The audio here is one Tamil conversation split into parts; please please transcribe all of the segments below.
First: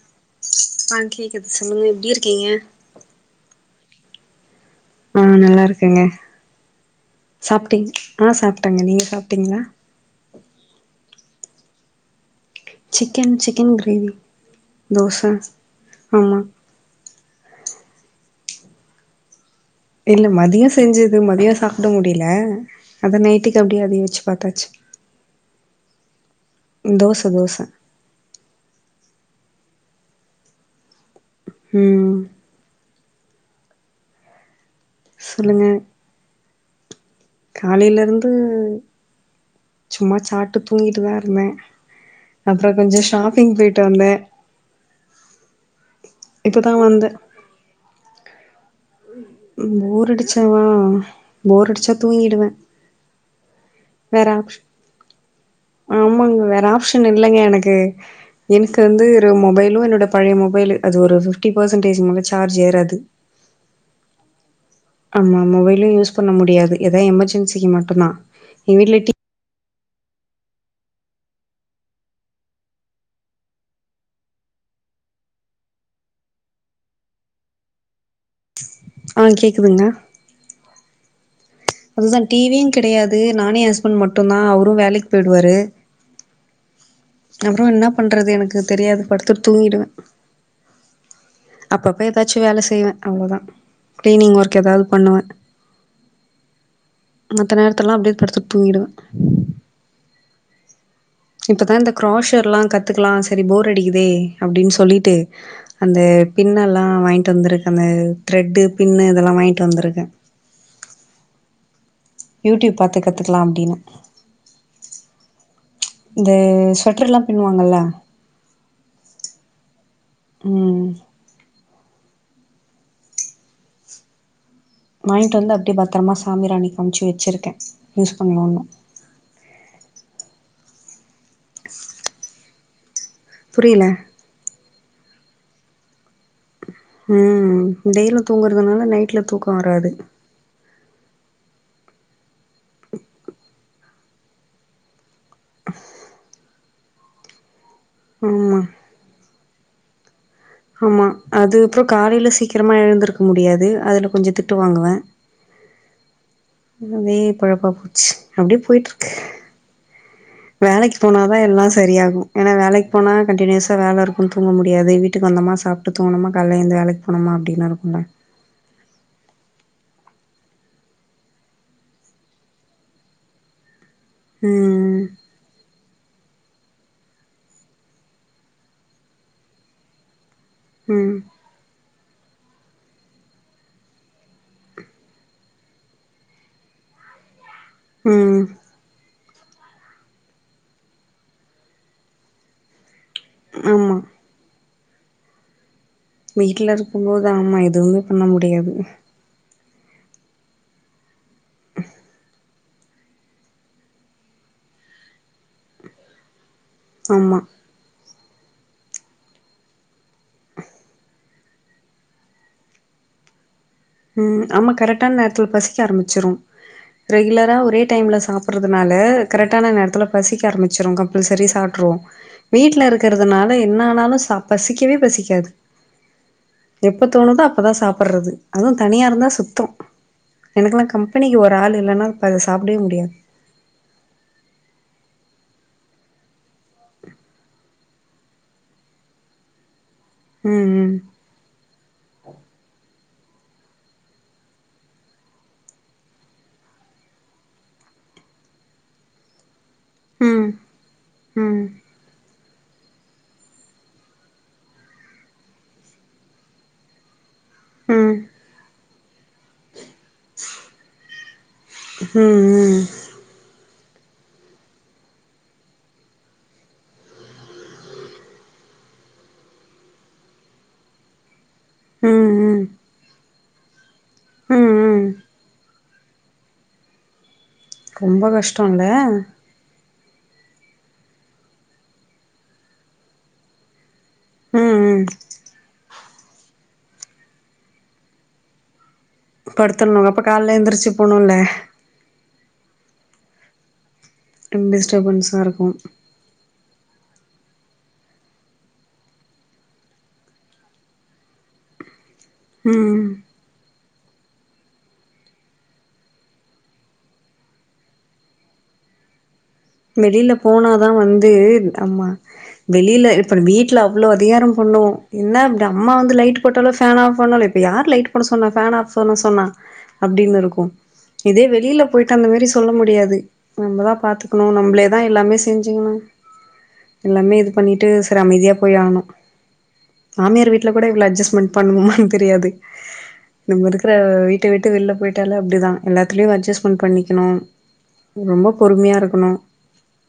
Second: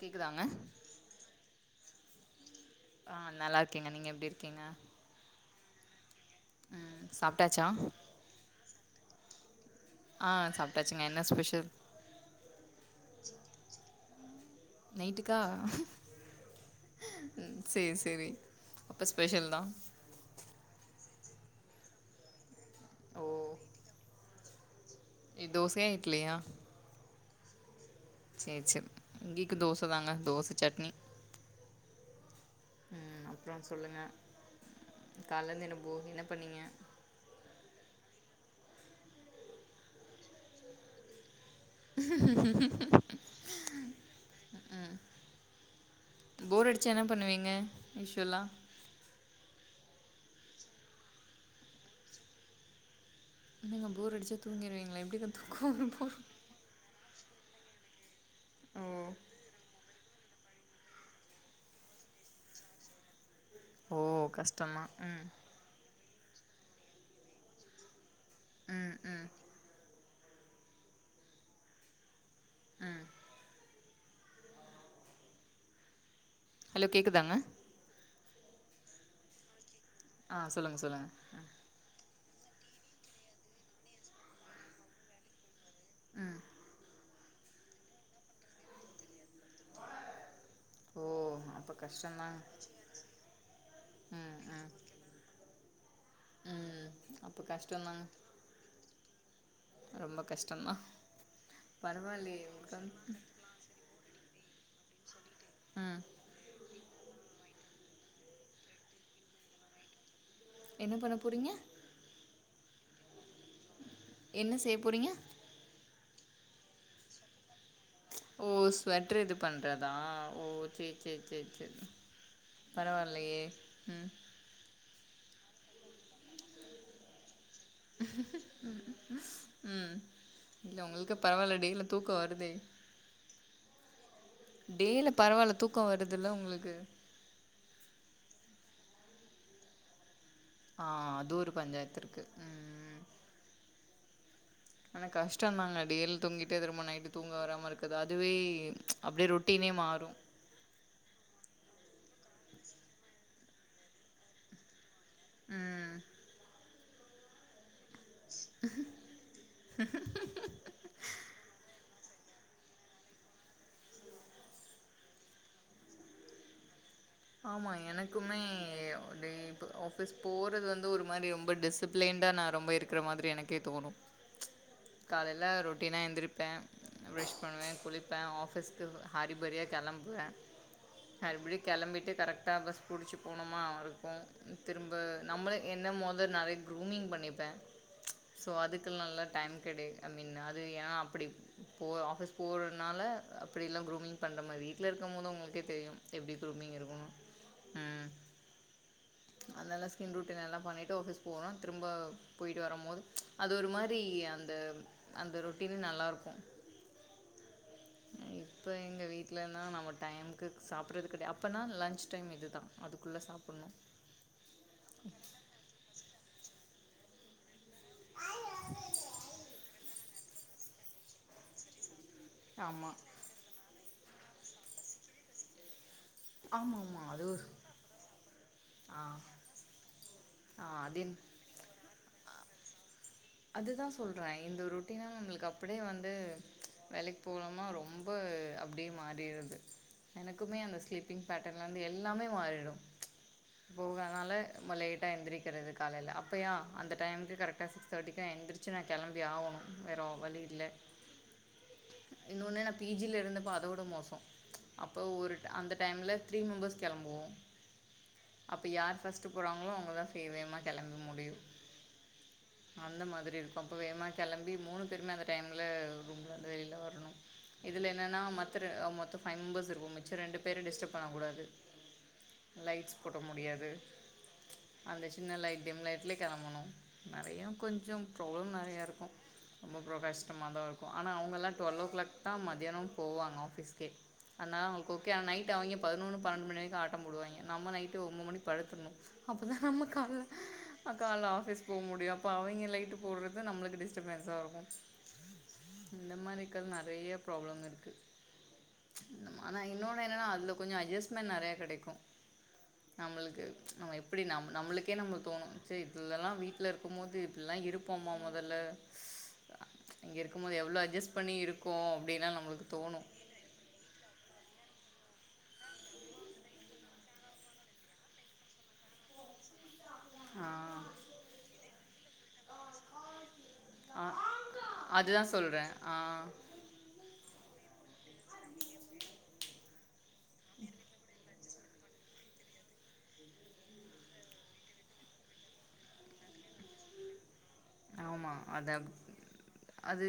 கேக்குதாங்க ஆ கேக்குது சொல்லுங்க எப்டி இருக்கீங்க ஆ நல்லா இருக்கேங்க நீங்க எப்டி இருக்கீங்க ஆ நல்லாருக்கேங்க ம் சாப்ட்டாச்சா சாப்டிங் ஆ சாப்டேங்க நீங்க சாப்டீங்களா ஆ சாப்டாச்சுங்க என்ன special chicken chicken gravy dosa நைட்டுக்கா ஆமா ம் சேர் சேரி அப்ப ஸ்பெஷல் தான் இல்ல மதியோ செஞ்சது மதியோ சாப்டு முடில அத ஓ நைட்டுக்கு அப்படியே அதயே வெச்சு பாத்தாச்சு இத் தோசயா இட்லியா தோச தோச சரி சரி இங்கேக்கு தோச தாங்க தோச சட்னி ம் அப்புறம் சொல்லுங்க காலலா சொல்லுங்க இருந்து என்ன போ என்ன பண்ணிங்க காலையில இருந்து சும்மா சாட்டு தூங்கிட்டுதான் இருந்தேன் அப்புறம் கொஞ்சம் ஷாப்பிங் போயிட்டு வந்தேன் ம் ம் போர் இப்பதா அடிச்ச என்ன வந்தே பண்ணுவீங்க யுஸ்ஷோல்லா போர் அடிச்சாவா போர் அடிச்சா தூங்கிடுவேன் என்னங்க போர் அடிச்சா தூங்கிருவீங்களா எப்படிங்க தூக்கம் வரும் போர் ஆமாங்க வேற ஆப்ஷன் இல்லைங்க எனக்கு எனக்கு ஓ வந்து ஒரு மொபைலும் என்னோட பழைய மொபைல் அது ஒரு ஃபிப்டி பெர்சன்டேஜ்க்கு மேல சார்ஜ் ஏறாது ஓ கஷ்டம் தான் ஆமா மொபைலே யூஸ் பண்ண முடியாது எதாவது எமர்ஜென்சிக்கு மட்டும்தான் எ ம் வீட்ல டி ம் ஆ ஹலோ கேக்குதாங்க ஆ கேக்குதுங்க ஆ சொல்லுங்க சொல்லுங்க அதுதான் டிவியும் கிடையாது நானும் என் ஹஸ்பண்ட் மட்டும்தான் அவரும் வேலக்கு போயிடுவாரு ஆ அப்புறம் என்ன பண்றது எனக்கு தெரியாது படுத்துட்டு தூங்கிடுவேன் ஓ அப்போ அப்பப்ப கஷ்டந்தாங்க ஏதாச்சும் வேலை செய்வே அவ்ளோதா கிளீனிங் ம் ஒர்க் ம் ஏதாவது பண்ணுவே ம் அப்போ மத்த நேரத்துல எல்லா கஷ்டந்தாங்க அப்படியே படுத்து தூங்கிடுவே ரொம்ப கஷ்டந்தா இப்ப தா இந்த பரவாயில்லயே க்ராஷர்ல்லா உங்களுக்கு கத்துக்கலா வந்து சரி போர் அடிக்குதே அப்டின்னு சொல்லிட்டு அந்த ம் பின்னல்லா வாங்கிட்டு வந்திருக்கே அந்த த்ரெட்டு பின்னு இதெல்லா வாங்கிட்டு வந்திருக்கே என்ன பண்ண போறீங்க யூடியூப் பாத்து கத்துக்கலா அப்டின்னு என்ன செய்ய போறீங்க இந்த ஸ்வட்டர் எல்லா பின்னுவாங்கல்ல ஓ ஸ்வெட்டரு இது பண்றதா ஓ ம். சேரி சேரி சேரி சேரி பரவால்லயே ம் வாங்கிட்டு வந்து அப்படியே பத்தரமா சாமி ராணி காமிச்சு வச்சிருக்கே உம் இல்ல உங்களுக்கு பரவால்ல டேல தூக்கம் வருதே இல்ல டேல பரவால்ல தூக்கம் வருதுல்ல உங்களுக்கு ம் டேல தூங்குறதுனால நைட்ல தூக்கம் வராது ஆ அது ஒரு பஞ்சாயத்து இருக்கு உம் ஆனா கஷ்டந்தாங்க டேல தூங்கிட்டு திரும்ப நைட்டு தூங்க வராம இருக்கறது அதுவே ஆமா. அப்டியே ரொட்டினே மாறு ஆமா அது அப்ற காலைல சீக்கிரமா எழுந்திருக்க முடியாது அதுல கொஞ்சோ த திட்டுவாங்குவ ம் அதே பொழப்பா போச்சு அப்டியே போய்ட்ருக்கு வேலைக்கு போனாதா எல்லா சரியாகு ஏன்னா வேலைக்கு போனா கண்டினியூஸா வேல இருக்கு தூங்க முடியு எத வீட்டுக்கு வந்தமா சாப்ட்டு தூங்ணமா காலைல எந்திரிச்சு வேலைக்கு போ ஆமா எனக்கு மே ஆல்வே இப்போ ஆஃபிஸ் போறது வந்து ஒரு மாரி ரொம்ப டிசிப்லிண்டா நா ரொம்ப இருக்குற மாதிரி எனக்கு இப்பே தோணு ம் காலைல ரொட்டினா எந்திரிப்ப ப்ரஷ் பண்ணுவ குளிப்ப ஆஃபீஸ்க்கு அரிபரியா கெளம்புவ ம் மறுபடி கெளம்பி ட்டு கரெக்ட்டா பஸ் புடிச்சு போனமா இருக்கு திரும்ப நம்மள என்ன மொத நெறய கூரிமிங் பண்ணி ப்ப ம் சோ அதுக்கு நல்லா டைம் த்ரடி ஐ மீன் அது ஏ அப்டி ஆஃபிஸ் போறதுனால அப்டில்லா ஆமா க்ரூமிங் பண்ற மாதிரி வீட்ல இருக்கு போது உங்களுக்கே தெரியு எப்டி க்ரூமிங்குனு மோதாம்மா எதுவு பண்ண முடியாது அந்தெல்லா ஸ்கின் ரோட்டின் எல்லா பண்ணிட்டு ஆஃபீஸ் போவ திரும்ப போய்ட்டு வரும்போது அது ஒரு மாரி அந்த அந்த ரொட்டின் நல்லாருக்கு ஆமா [inaudible] இப்போ எங்க வீட்லனா நம்ம டைமுக்கு சாப்ட்றது கெடையா அப்பனா லன்ச் டைம் இது தா அதுக்குள்ள சாப்புட்ணு ம் ஆமா கரெக்டான நேரத்ல பசிக்க ஆரம்பிச்சுரு ரெகுலரா ஒரு ஒரே டைம்ல சாப்ட்றதுனால கரெக்டான நேரத்ல பசிக்க ஆரமிச்சிரு கம்பல்சரி சாப்ட்ருவோ வீட்ல ஆமா இருக்கிறதுனால என்ன ஆனாலு ச பசிக்கவே பசிக்காது ஆமா ஆமா எப்ப அது தோணுதோ ஒரு அப்பதா சாப்பட்றது அதுவு ஆ தனியா இருந்தா சுத்த ஆ எனக்குலா அது என்- கம்பெனிக்கு ஒரு ஆள் இல்லனா இப்போ அத சாப்டவே முடியாது அதுதா சொல்ற இந்த ரொட்டினலா நம்மளுக்கு அப்படியே வந்து வேலைக்கு போறமா ரொம்ப அப்டியே மாரிடுது எனக்குமே அந்த ம் ஸ்லீப்பிங் பேட்டன்லருந்து எல்லாமே மாறிடு போகாதனால நம்ம லேட்டா எந்திரிக்கிறது காலைல அப்பயா அந்த டைமுக்கு கரெக்டா சிக்ஸ் தர்ட்டிக்கு நா எந்திருச்சு நா கெளம்பியாவணு வேற வழி ம் இல்ல ம் இன்னொன்னு நா பி ஜில இருந்தப்போ அதோட மோச அப்போ ஒரு அந்த டைம்ல த்ரீ மெம்பர்ஸ் கெளம்புவோ ம் ம் அப்ப யார் ஃபர்ஸ்ட் போறாங்களோ அவங்கதா ஃபேவேமா கெளம்ப முடியு ஹு ம் ம் அந்த மாதிரி இருக்கு அப்போ வேகமா கெளம்பி மூணு பேருமே அந்த டைம்ல ரூம்ல இருந்து வெளில வரணு இதுல என்னனா மத்த மொத்த ஃபைவ் மெம்பர்ஸ் இருப்போ மிச்ச ரெண்டு பேர டிஸ்டர்ப் பண்ணக்கூடாது ம் லைட்ஸ் போட முடியாது ம் அந்த ம் சின்ன லைட்தா டிம் லைட்லயே கெளம்பணு நெறய கொஞ்சோ ரொம்ப ப்ராப்ளம் கஷ்டோல்ல நெறயாருக்கு ரொம்பப்றோ கஷ்டமா தா இருக்கு ஆனா அவங்கெல்லா டுவெல்லோ கிளாக் தா மதியான போவாங்க ஆஃபீஸ்க்கே அதனால ம் அவங்களுக்கு ம் ஓகே ஆ நைட்டு அவங்க பதினொன்னு பன்னெண்டு மணி வரைக்கு ஆட்ட போடுவாய்ங்க நம்ம நைட்டு ஒன்ம்பது மணிக்கு படுத்துர்ணு அப்போ தா நம்ம படுத்துர்ணு அப்ப காலைல கால்ல எந்திரிச்சு காலைல போணுல்ல ஆஃபீஸ் போ முடியு அப்போ அவிங்க லைட்டு போடுறது நம்மளுக்கு டிஸ்ட டபென்சா இருக்கு டிஸ்டபன்ஸா இருக்கு இந்த மாதிரி கத நெறய பராப்ளம் இருக்கு ஆனா இன்னொன்னு என்னன்னா அதுல கொஞ்ச அட்ஜஸ்ட்மெண்ட் நெறைய கெடைக்கு ம் நம்மளுக்கு நம்ம எப்படி நம் நம்மளுக்கே நம்ம தோணு சே இதலல்லா வீட்ல இருக் கும் போது இப்பல்லா இருப்போமா மொதல்ல இங்கே வெளில இருக்கும்போது எவ்ளோ போனாதா அட்ஜஸ்ட் வந்து பண்ணி இருக்கோ அப்டின்லா நம்மளுக்கு தோணு அப்ற வீட்ல அவ்ளோ அதிகாரம் பண்ணோம் என்ன அம்மா வந்து லைட் போட்டாலோ ஃபேன் ஆஃப் பண்ணாலோ இப்ப யார் லைட் பண்ண சொன்னா ஃபேன் ஆஃப் பண்ண சொன்னா அப்டின்னு ஆ, இருக்கு இதே வெளியில போயிட்டு அந்த மாரி சொல்ல முடியாது நம்மதா ஆ, பாத்து நம்பளேதா அதுதான் எல்லாமே சொல்கிறேன் செஞ்சு ஆ எல்லாமே இது பண்ணிட்டு சர அமைதியா போய் ஆண்ணு மாமியார் வீட்ல கூட இவ்ள அட்ஜஸ்ட்மெண்ட் பண்ணுவோமான் தெரியாது நம்ம இருக்கிற வீட்டை விட்டு வெள்ல போய்ட்டால அப்டிதா எல்லாத்துலையு அட்ஜஸ்ட்மெண்ட் பண்ணிக்கணு ஆமாம் ரொம்ப அது அப்- பொறுமைய இருக் அது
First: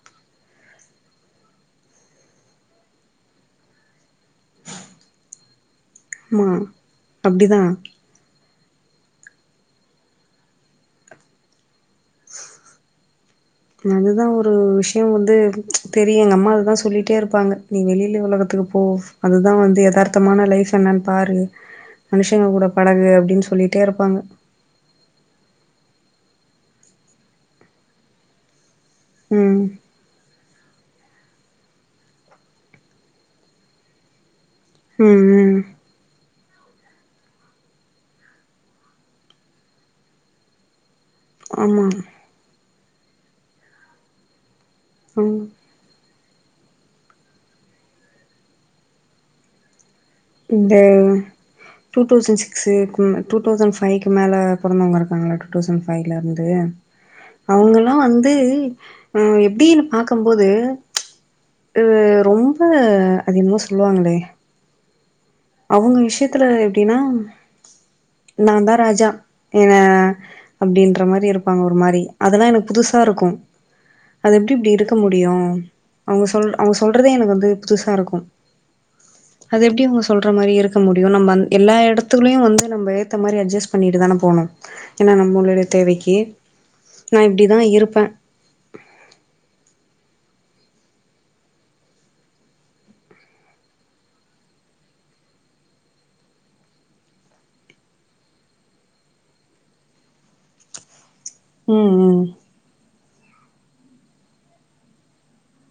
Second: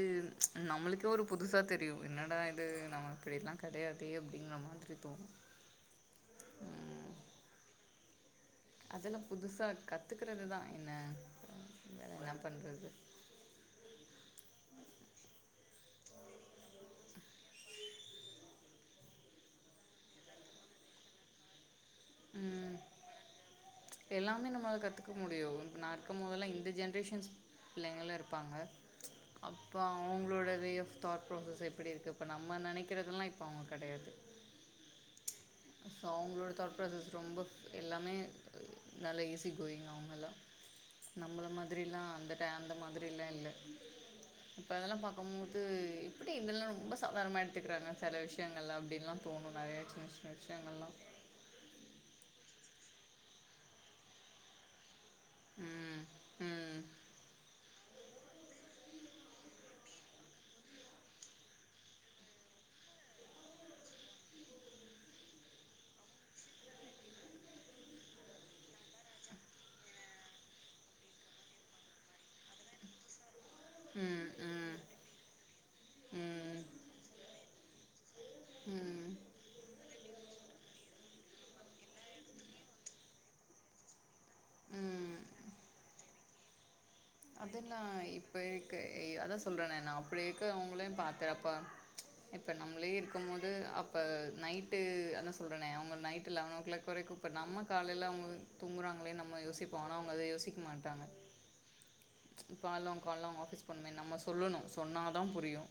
நம்மளுக்கே ஒரு புதுசா தெரியு என்னடா இது நம்ம இப்படிலா கெடையாதே அப்டின்ன மாதிரி தோணு ஆமா அப்டிதா அதெல்லா புதுசா கத்துக்கற்றதுதா என்ன என்ன பண்றது அதுதா ஒரு விஷ்யோ வந்து தெரியு எங்க அம்மா அதுதா சொல்லிட்டே இரு ப்பாங்க நீ வெளியில உலகத்துக்கு போ அதுதா வந்து எதார்த்தமான லைப் என்னன் பாரு மனுஷங்க கூட பழகு அப்டின் சொல்லிட்டே இருப்பாங்க ஆனா என்னமோ கத்து க்க முடியு நா இருக்கும் போதல்லா இந்த ஜென்ரேஷன்ஸ் பிள்ளைங்களா இருப்பாங்க ம் அப்ப அவங்களோட வே ஆஃப் தாட் ப்ராசஸ் எப்படி இருக்கு இப்ப நம்ம நெனைக்கிறதெல்லா இப்ப அவங்க கிடையாது ம் ம் சோ அவ்ங்கலோட தாட் பிராசெஷ் ரொம்ப எல்லாமே நல்ல ஈஸி கோயிங் அவங்கல்லா நம்மள ஆமா மாதிரில்லா அந்த டே அந்த மாதிரில்ல இல்ல இப்ப அதெல்லா ம் பாக்கும்போது எப்படி இதெல்லா ரொம்ப சாதாரணமாக எடுத்துக்கிறாங்க செல விஷ்யங்கள்ளா அப்டின்லா தோணு நெறையா சின்ன சின்ன இந்த விஷயங்கள்லா டூ தௌசண்ட் சிக்ஸ்கும் டூ தௌசண்ட் ஃபைவ்க்கு மேலே பொறந்தவங்க இருக் நாங்களா டூ தௌசண்ட் ம் ஃபைவ்ல இருந்து ம் அவ்ங்கல்லா வந்து அ எப்டின் பாக் கும் போது ரொம்ப அது என்னமோ சொல்லுவாங்களே அவ்ங்க விஷ்யத்தல எப்டின்னா நாதா ராஜா என்ன அப்டின்ற மாரி இருப்பாங்க ஒரு மாரி அதெல்லா எனக் புதுசா இருக்கு அது எப்டி ம் இப்டி இருக் க முடியு அவங்க சொல் ம் அவங்க சொல்றதே எனக்கு வந்து புதுசா இருக்கு ம் அது எப்படி உங்க சொல்ற மாரி இருக்க முடியு நம்ம அந் எல்லா எடத்துலையு வந்து நம்ம ஏத்த மாரி அட்ஜஸ்ட் பண்ணிட்டு தானே போனோ ஏன்னா ம் நம்மளுடைய தேவைக்கி அதுந்தா இப்ப இக்க அதா சொல்றேனே நா அப்படி இருக்க அவங்களையு பாத்தறேப்பா இப்ப நம்மளே இருக்கும்போது அப்ப நைட்டு அதா சொல்றேன்னே அவங்க நைட்டு லெவன் ஓ கிளாக் வரைக்கு இப்ப நம்ம காலையில அவ்ங்க தூங்கறாங்களேன் நம்ம யோசிப்போ ஆனா அவங்க அத யோசிக்க மாட்டாங்க ம் ம் பால்ல கால்ல ஆஃபீஸ் போண்ணுமேன் நம்ம சொல்லணு சொன்னாதா புரியு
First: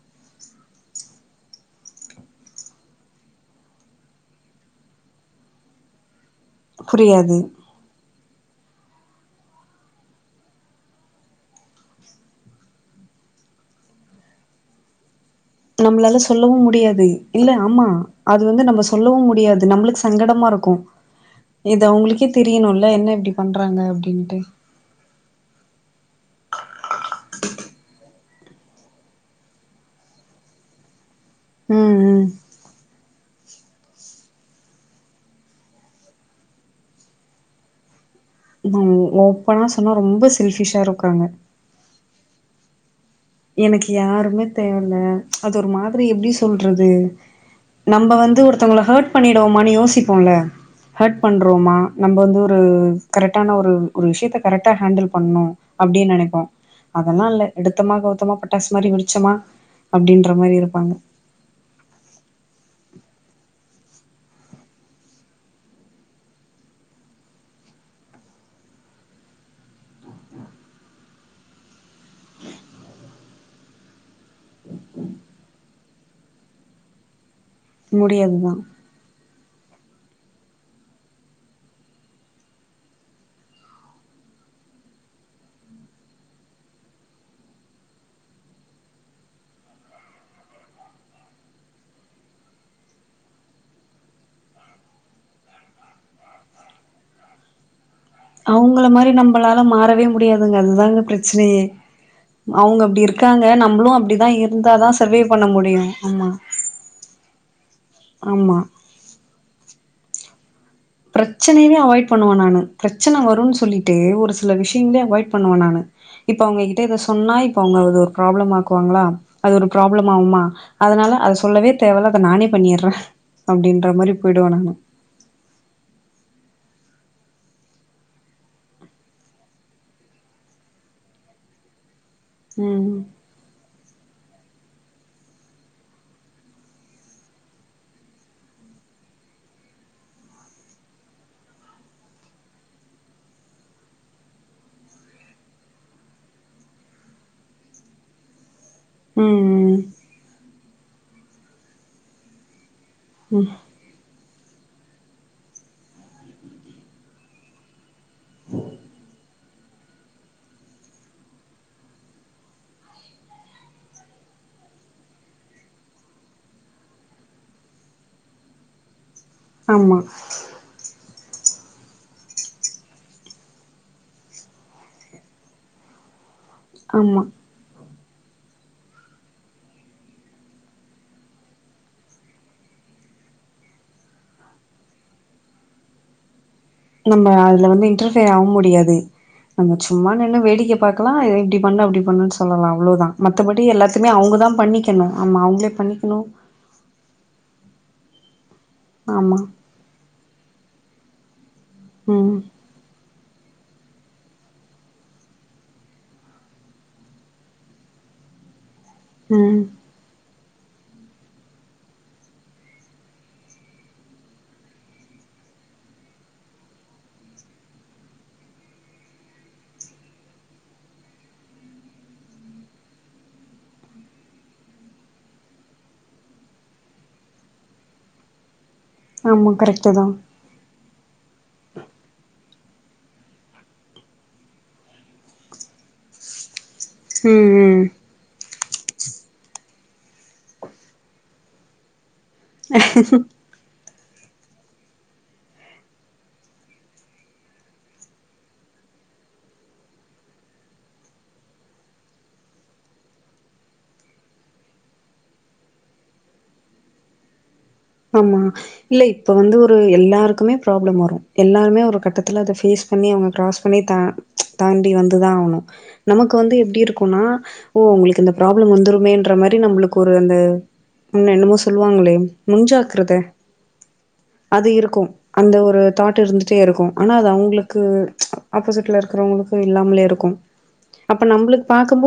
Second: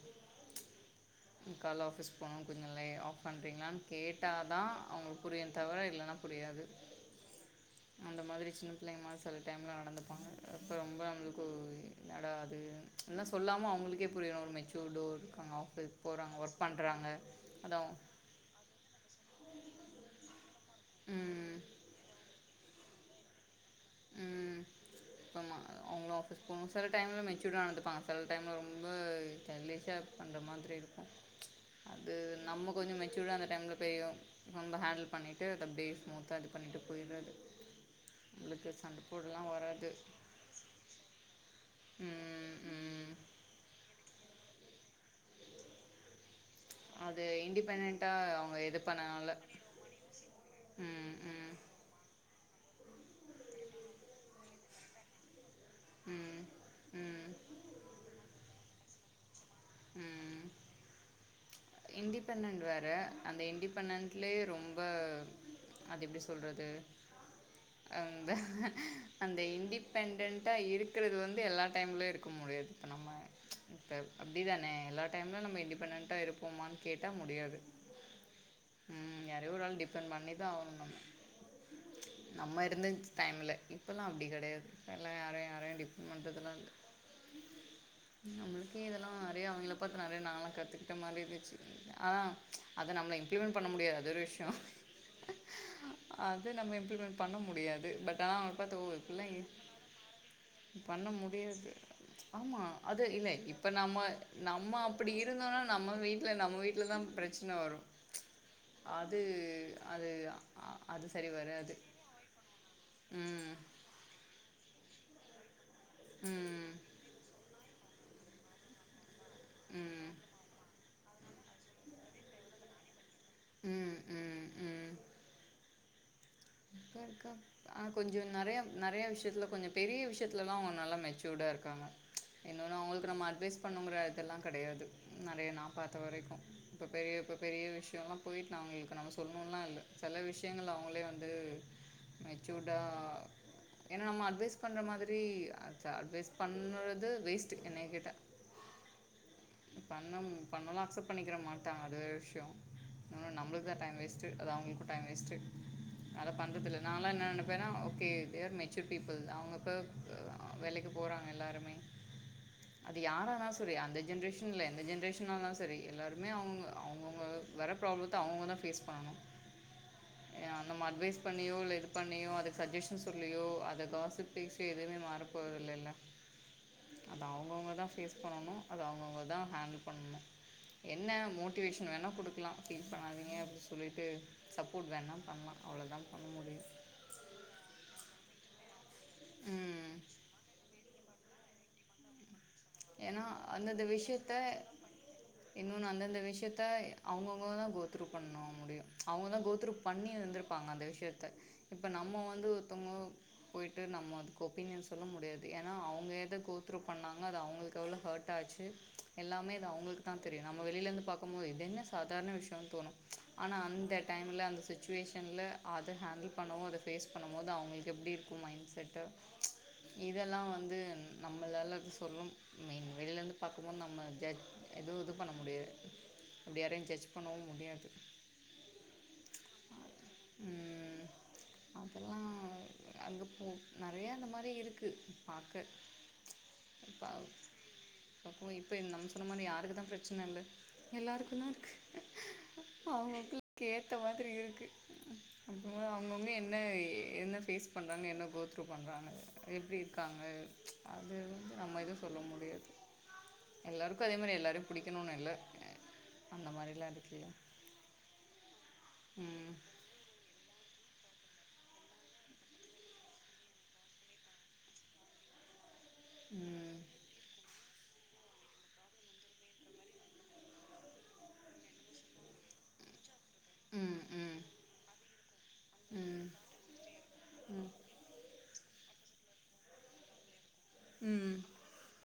கால்ல ஆஃபீஸ் [unintelligible] ஆஃப் பண்றீங்களான் கேட்டா தா அவங்களுக் புரியு தவர இல்லன்னா புரியாது புரியாது அந்த மாதிரி சின்ன பிள்ளைங்க மாரி சில டைம்ல நடந்துப்பாங்க அப்ப ரொம்ப நம்மளுக் க்கு என்னடாது எல்லா சொல்லாம அவ்ங்களுக்கே புரியு ஒரு மெச்சூர் டூட் நம்மளால சொல்லவு முடியாது இல்ல ஆமா அதான் அது வந்து நம்ம சொல்லவு முடியாது நம்மளுக்கு சங்கடமா இருக்கு ம் இது அவ்ங்களுக்கே தெரியணுல்ல என்ன இப்டி பண்றாங்க அப்டின்ட்டு ம் ஆமா அவ்ங்களு ஆஃபீஸ் போணு சில டைம்ல மெச்சூடா நடந்துப்பாங்க சில டைம்ல ரொம்ப சைல்டிஷா பண்ற மாதிரி இருக்கு அது ம் நம்ம கொஞ்ச மெச்சூர்டா அந்த டைம்ல ப்பயு ரொம்ப ஹேண்டில் பண்ணிட்டு அதப்டியே ஸ்மூத்தா இது பண்ணிட்டு போயிட்றது உங்ளுக்கு ம் ஓப்பனா சொன்னா ரொம்ப செல்ஃபிஷா இருக்காங்க ம் ம் எனக்கு யாருமே தேவல்ல அது ஒரு மாதிரி எப்டி சொல்றது அது இண்டிபெண்டன்டா நம்ப வந்து அவங்க இது ஒருத்தவ்ங்கள ஹேர்ட் பண்ணனால பண்ணிடுவோமானு யோசிப்போல்ல ம் ஹேர்ட் ம் பண்றோமா நம்ப வந்து ஒரு கரெக்டான ஒரு ஒரு விஷ்யத்த கரெக்டா ஹேண்டில் பண்ணு அப்டின் நெனைப்போ ம் அதெல்லா ம் இல்ல எடுத்தமா கவுத்தமா பட்டாசு மாரி வெடிச்சமா அப்டின்ற மாரி இருப்பாங்க இன்டிபெண்டன்ட் வேற அந்த இன்டிபெண்டன்ட்லே ரொம்ப அது எப்டி சொல்றது அந்த அந்த இன்டிபெண்டண்ட்டா இருக்குறது வந்து எல்லா டைம்லயு இருக்க முடியாது இப்ப நம்ம இப்ப அப்டிதானே எல்லா டைம்லு நம்ம இன்டிபெண்டன்ட்டா இருப்போமான் கேட்டா முடியாது முடியாதுதா ம் யாரையோ ஒரு ஆள் டிஃபண் பண்ணிதா ஆவணு நம்ம நம்ம இருந்த டைமுல இப்பலா அப்டி கெடையாது எல்லா யாரையு யாரையு டிஃபண் பண்றதுலா இல்ல நம்ளுக்கே இதெல்லா நெறையா அவிங்கள பாத்து நெறையா நாங்களா கத்துக்கிட்ட மாரிதி ஆ அத நம்ம இம்ப்ளிமெண்ட் பண்ண முடியா அது ஒரு விஷ்யோ அது நம்ம இம்ப்ளிமெண்ட் பண்ண முடியாது பட் தா பாத்து அவங்கள ஒவ்வொரு மாரி பிள்ளைங்கே நம்பளால மாறவே முடியாதுங்க ம் அதுதாங்க பண்ண பிரச்சனையே முடியாது ஆமா அவங்க அது அப்டி இல்ல இருக்காங்க இப்ப நம்மளு நம்ம அப்டிதா நம்ம இருந்தாதா அப்டி சர்வே பண்ண இருந்தோனா முடியு நம்ம ஆமா வீட்ல நம்ம வீட்லதா பிரச்சன வரு ஆமா அது அது அ அது சரி வராது பிரச்சனையவே அவாய்ட் பண்ணுவ நானு பிரச்சன ம் வருன்னு சொல்லிட்டு ஒரு சில விஷ்யங்ளே அவாய்ட் பண்ணுவ நானு இப்ப ம் அவுங்ககிட்ட இத சொன்னா இப்ப அவுங்க அது ஒரு ப்ராப்ளம் ஆக்குவாங்களா அது ஒரு ப்ராப்ளம் ம் ஆவுமா அதனால அத சொல்லவே தேவல்ல அத நானே பண்ணீர்றே அப்டின்ற ம் மாரி போயிடுவ ம் நானு ம் கற்க்கா ஆ கொஞ்ச நெறையா நெறையா விஷ்யத்துல கொஞ்ச பெரிய விஷ்யத்துலலா அவுங்க நல்லா மெச்சூர்டா இருக்காங்க இன்னொன்னு ம். அவுங்களுக்கு நம்ம அட்வைஸ் பண்ணுங்குற இதெல்லா கெடையாது நெறைய நா பாத்த வரைக்கு இப்ப பெரிய இப்ப பெரிய விஷ்யோலா போயிட்டு நா அவுங்களுக்கு நம்ம சொல்ணுன்லா இல்ல செல விஷ்யங்கள் அவுங்களே வந்து மெச்சூர்டா ஏனா நம்ம அட்வைஸ் பண்ற மாதிரி அது அட்வைஸ் பண்ணறது வேஸ்ட்டு என்னைய கேட்டா ம் ம் பண்ணம் பண்ணாலு அக்சப்ட் பண்ணிக்கிற மாட்டாங்க அது வேற விஷ்யோ இருந்தாலு ம். நம்ளுக்குதா டைம் வேஸ்ட்டு அது அவுங்களுக்கு டைம் வேஸ்ட்டு அத பண்றதுல்ல நாலா என்ன நெனப் வேனா okay they are mature people அவுங்கப்ப வேலைக்கு போறாங்க எல்லாருமே அது யாரானா செரி அந்த ஜென்ரேஷன் இல்ல எந்த ஜென்ரேஷனால செரி எல்லாருமே அவுங்க அவுங்கவுங்க வர ப்ராப்ளத்த அவுங்க தா ஃபேஸ் பண்ணணு ஆமா அ அந்தமா அட்வைஸ் பண்ணியோ இல்ல இது பண்ணியோ அதுக்கு சஜெஷன் சொல்லியோ அத காசப் பேசி எதுமே மாறப்போதில்லேல்ல அது ஆமா. அவுங்கவுங்கதா ஃபேஸ் பண்ணணு அத அவுங்கவுங்கதா ஹேண்டில் பண்ணணு என்ன மோட்டிவேஷன் வேணா குடுக்கலா ஃபீல் பண்ணாதீங்க அப்டி சொல்லிட்டு சப்போர்ட் வேணா பண்லா அவ்ளோதா பண்ண முடியு நம்ம அதுல வந்து இன்டர்ஃபேர் ஆவ் முடியாது நம்ம சும்மா நின்னு வேடிக்க பாக் கலா இத இப்டி பண்ணு அப்டி பண்ணுன் சொ சொல்லலா அவ்ளோதா ஏன்னா மத்தபடி அந்தந்த எல்லாத்தமே அவுங்கதா விஷயத்த பண்ணிக்கணு ஆமா அவுங்களே பண்ணிக்கணு த்த அவுங்கவுங்கதா கோத்துரூ பண்ண முடியு அவுங்கதா ஆமா. கோத்துரு பண்ணி இருந்திருப்பாங்க அந்த விஷ்யத்த இப்போ நம்ம ம். வந்து த்தங்க போய்ட்டு நம்ம அதுக்கு ஒப்பீனியன் சொல்ல முடியாது ஏனா அவுங்க எத கோத்துரு பண்ணாங் [unintelligible] அது அவுங்களுக்கு எவ்ளோ ஹர்ட் ஆச்சு எல்லாமே ம். அது அவுங்கள் தா தெரியு நம்ம வெளில இருந்து பாக்கும்போது என்ன சாதாரண விஷயோனு தோணுஆனா அந்த டைம்ல அந்த சிச் ச்சுவேஷன்ல அத ஹேண்டில் பண்ணமோ அதை ஃபேஸ் பண்ணபோது அவங்களுக்கு எப்டி இருக்கும் மைண்ட் செட்டு இதெல்லா வந்து நம்மளால சொல்லும் மெயின் வெள்ல இருந்து பாக்கும்போது நம்ம ஜர்ஜ் எதுவு இது பண்ண முடியாது அப்டி யாரையும் ஜட்ஜ் பண்ணவும் முடியாது ஆமா கரெக்டு தா ம் அதெல்லா அங்க போ நெறய அந்த மாரி இருக்கு பாக்க பாவ் ம் ம் அப்போ இப்போ நம்ம சொன்ன மாரி யாருக்கு தா பிரச்சன இல்ல எல்லாருக்கு தா இருக்கு அவங்கவங்களுக்கு ஏத்த மாதிரி இருக்கு அப்புறமா அவங்கவங்க என்ன என்ன ஃபேஸ் பண்ணுறாங்க என்ன கோத்ரூ பண்ணுறாங்க எப்டி இருக்காங்க அது வந்து நம்ம எதும் சொல்ல முடியாது எல்லாருக்கு அதே மாரி எல்லாரையு பிடிக்கணும்னு இல்ல அந்த மாதிரிலா இருக்குல ஆமா இல்ல இப்ப வந்து ஒரு எல்லாருக்குமே ப்ராப்ளம் வரு எல்லாருமே ஒரு கட்டத்துல அத ஃபேஸ் பண்ணி அவங்க க்ராஸ் பண்ணி த தாண்டி வந்துதா ஆகணு நமக்கு வந்து ம் எப்டி இருக்கும்னா ஓ உங்களுக்கு இந்த ப்ராப்ளம் வந்துருமேன்ற மாரி நம்மளுக்கு ஒரு அந்த உ என்னமோ சொல்லுவாங்களே முன் ஜாக்ரத ம் ம் அது இருக்கூ அந்த ஒரு தாட் ம் இருந்துட்டே இருக்கு ஆனா அது அவங்களுக்கு ஆப்போசிட்ல இருக்கிறவங்களுக்கு இல்லாமலே இருக்கும் ம் அப்ப ம் நம்மளுக்கு பாக்கும்போ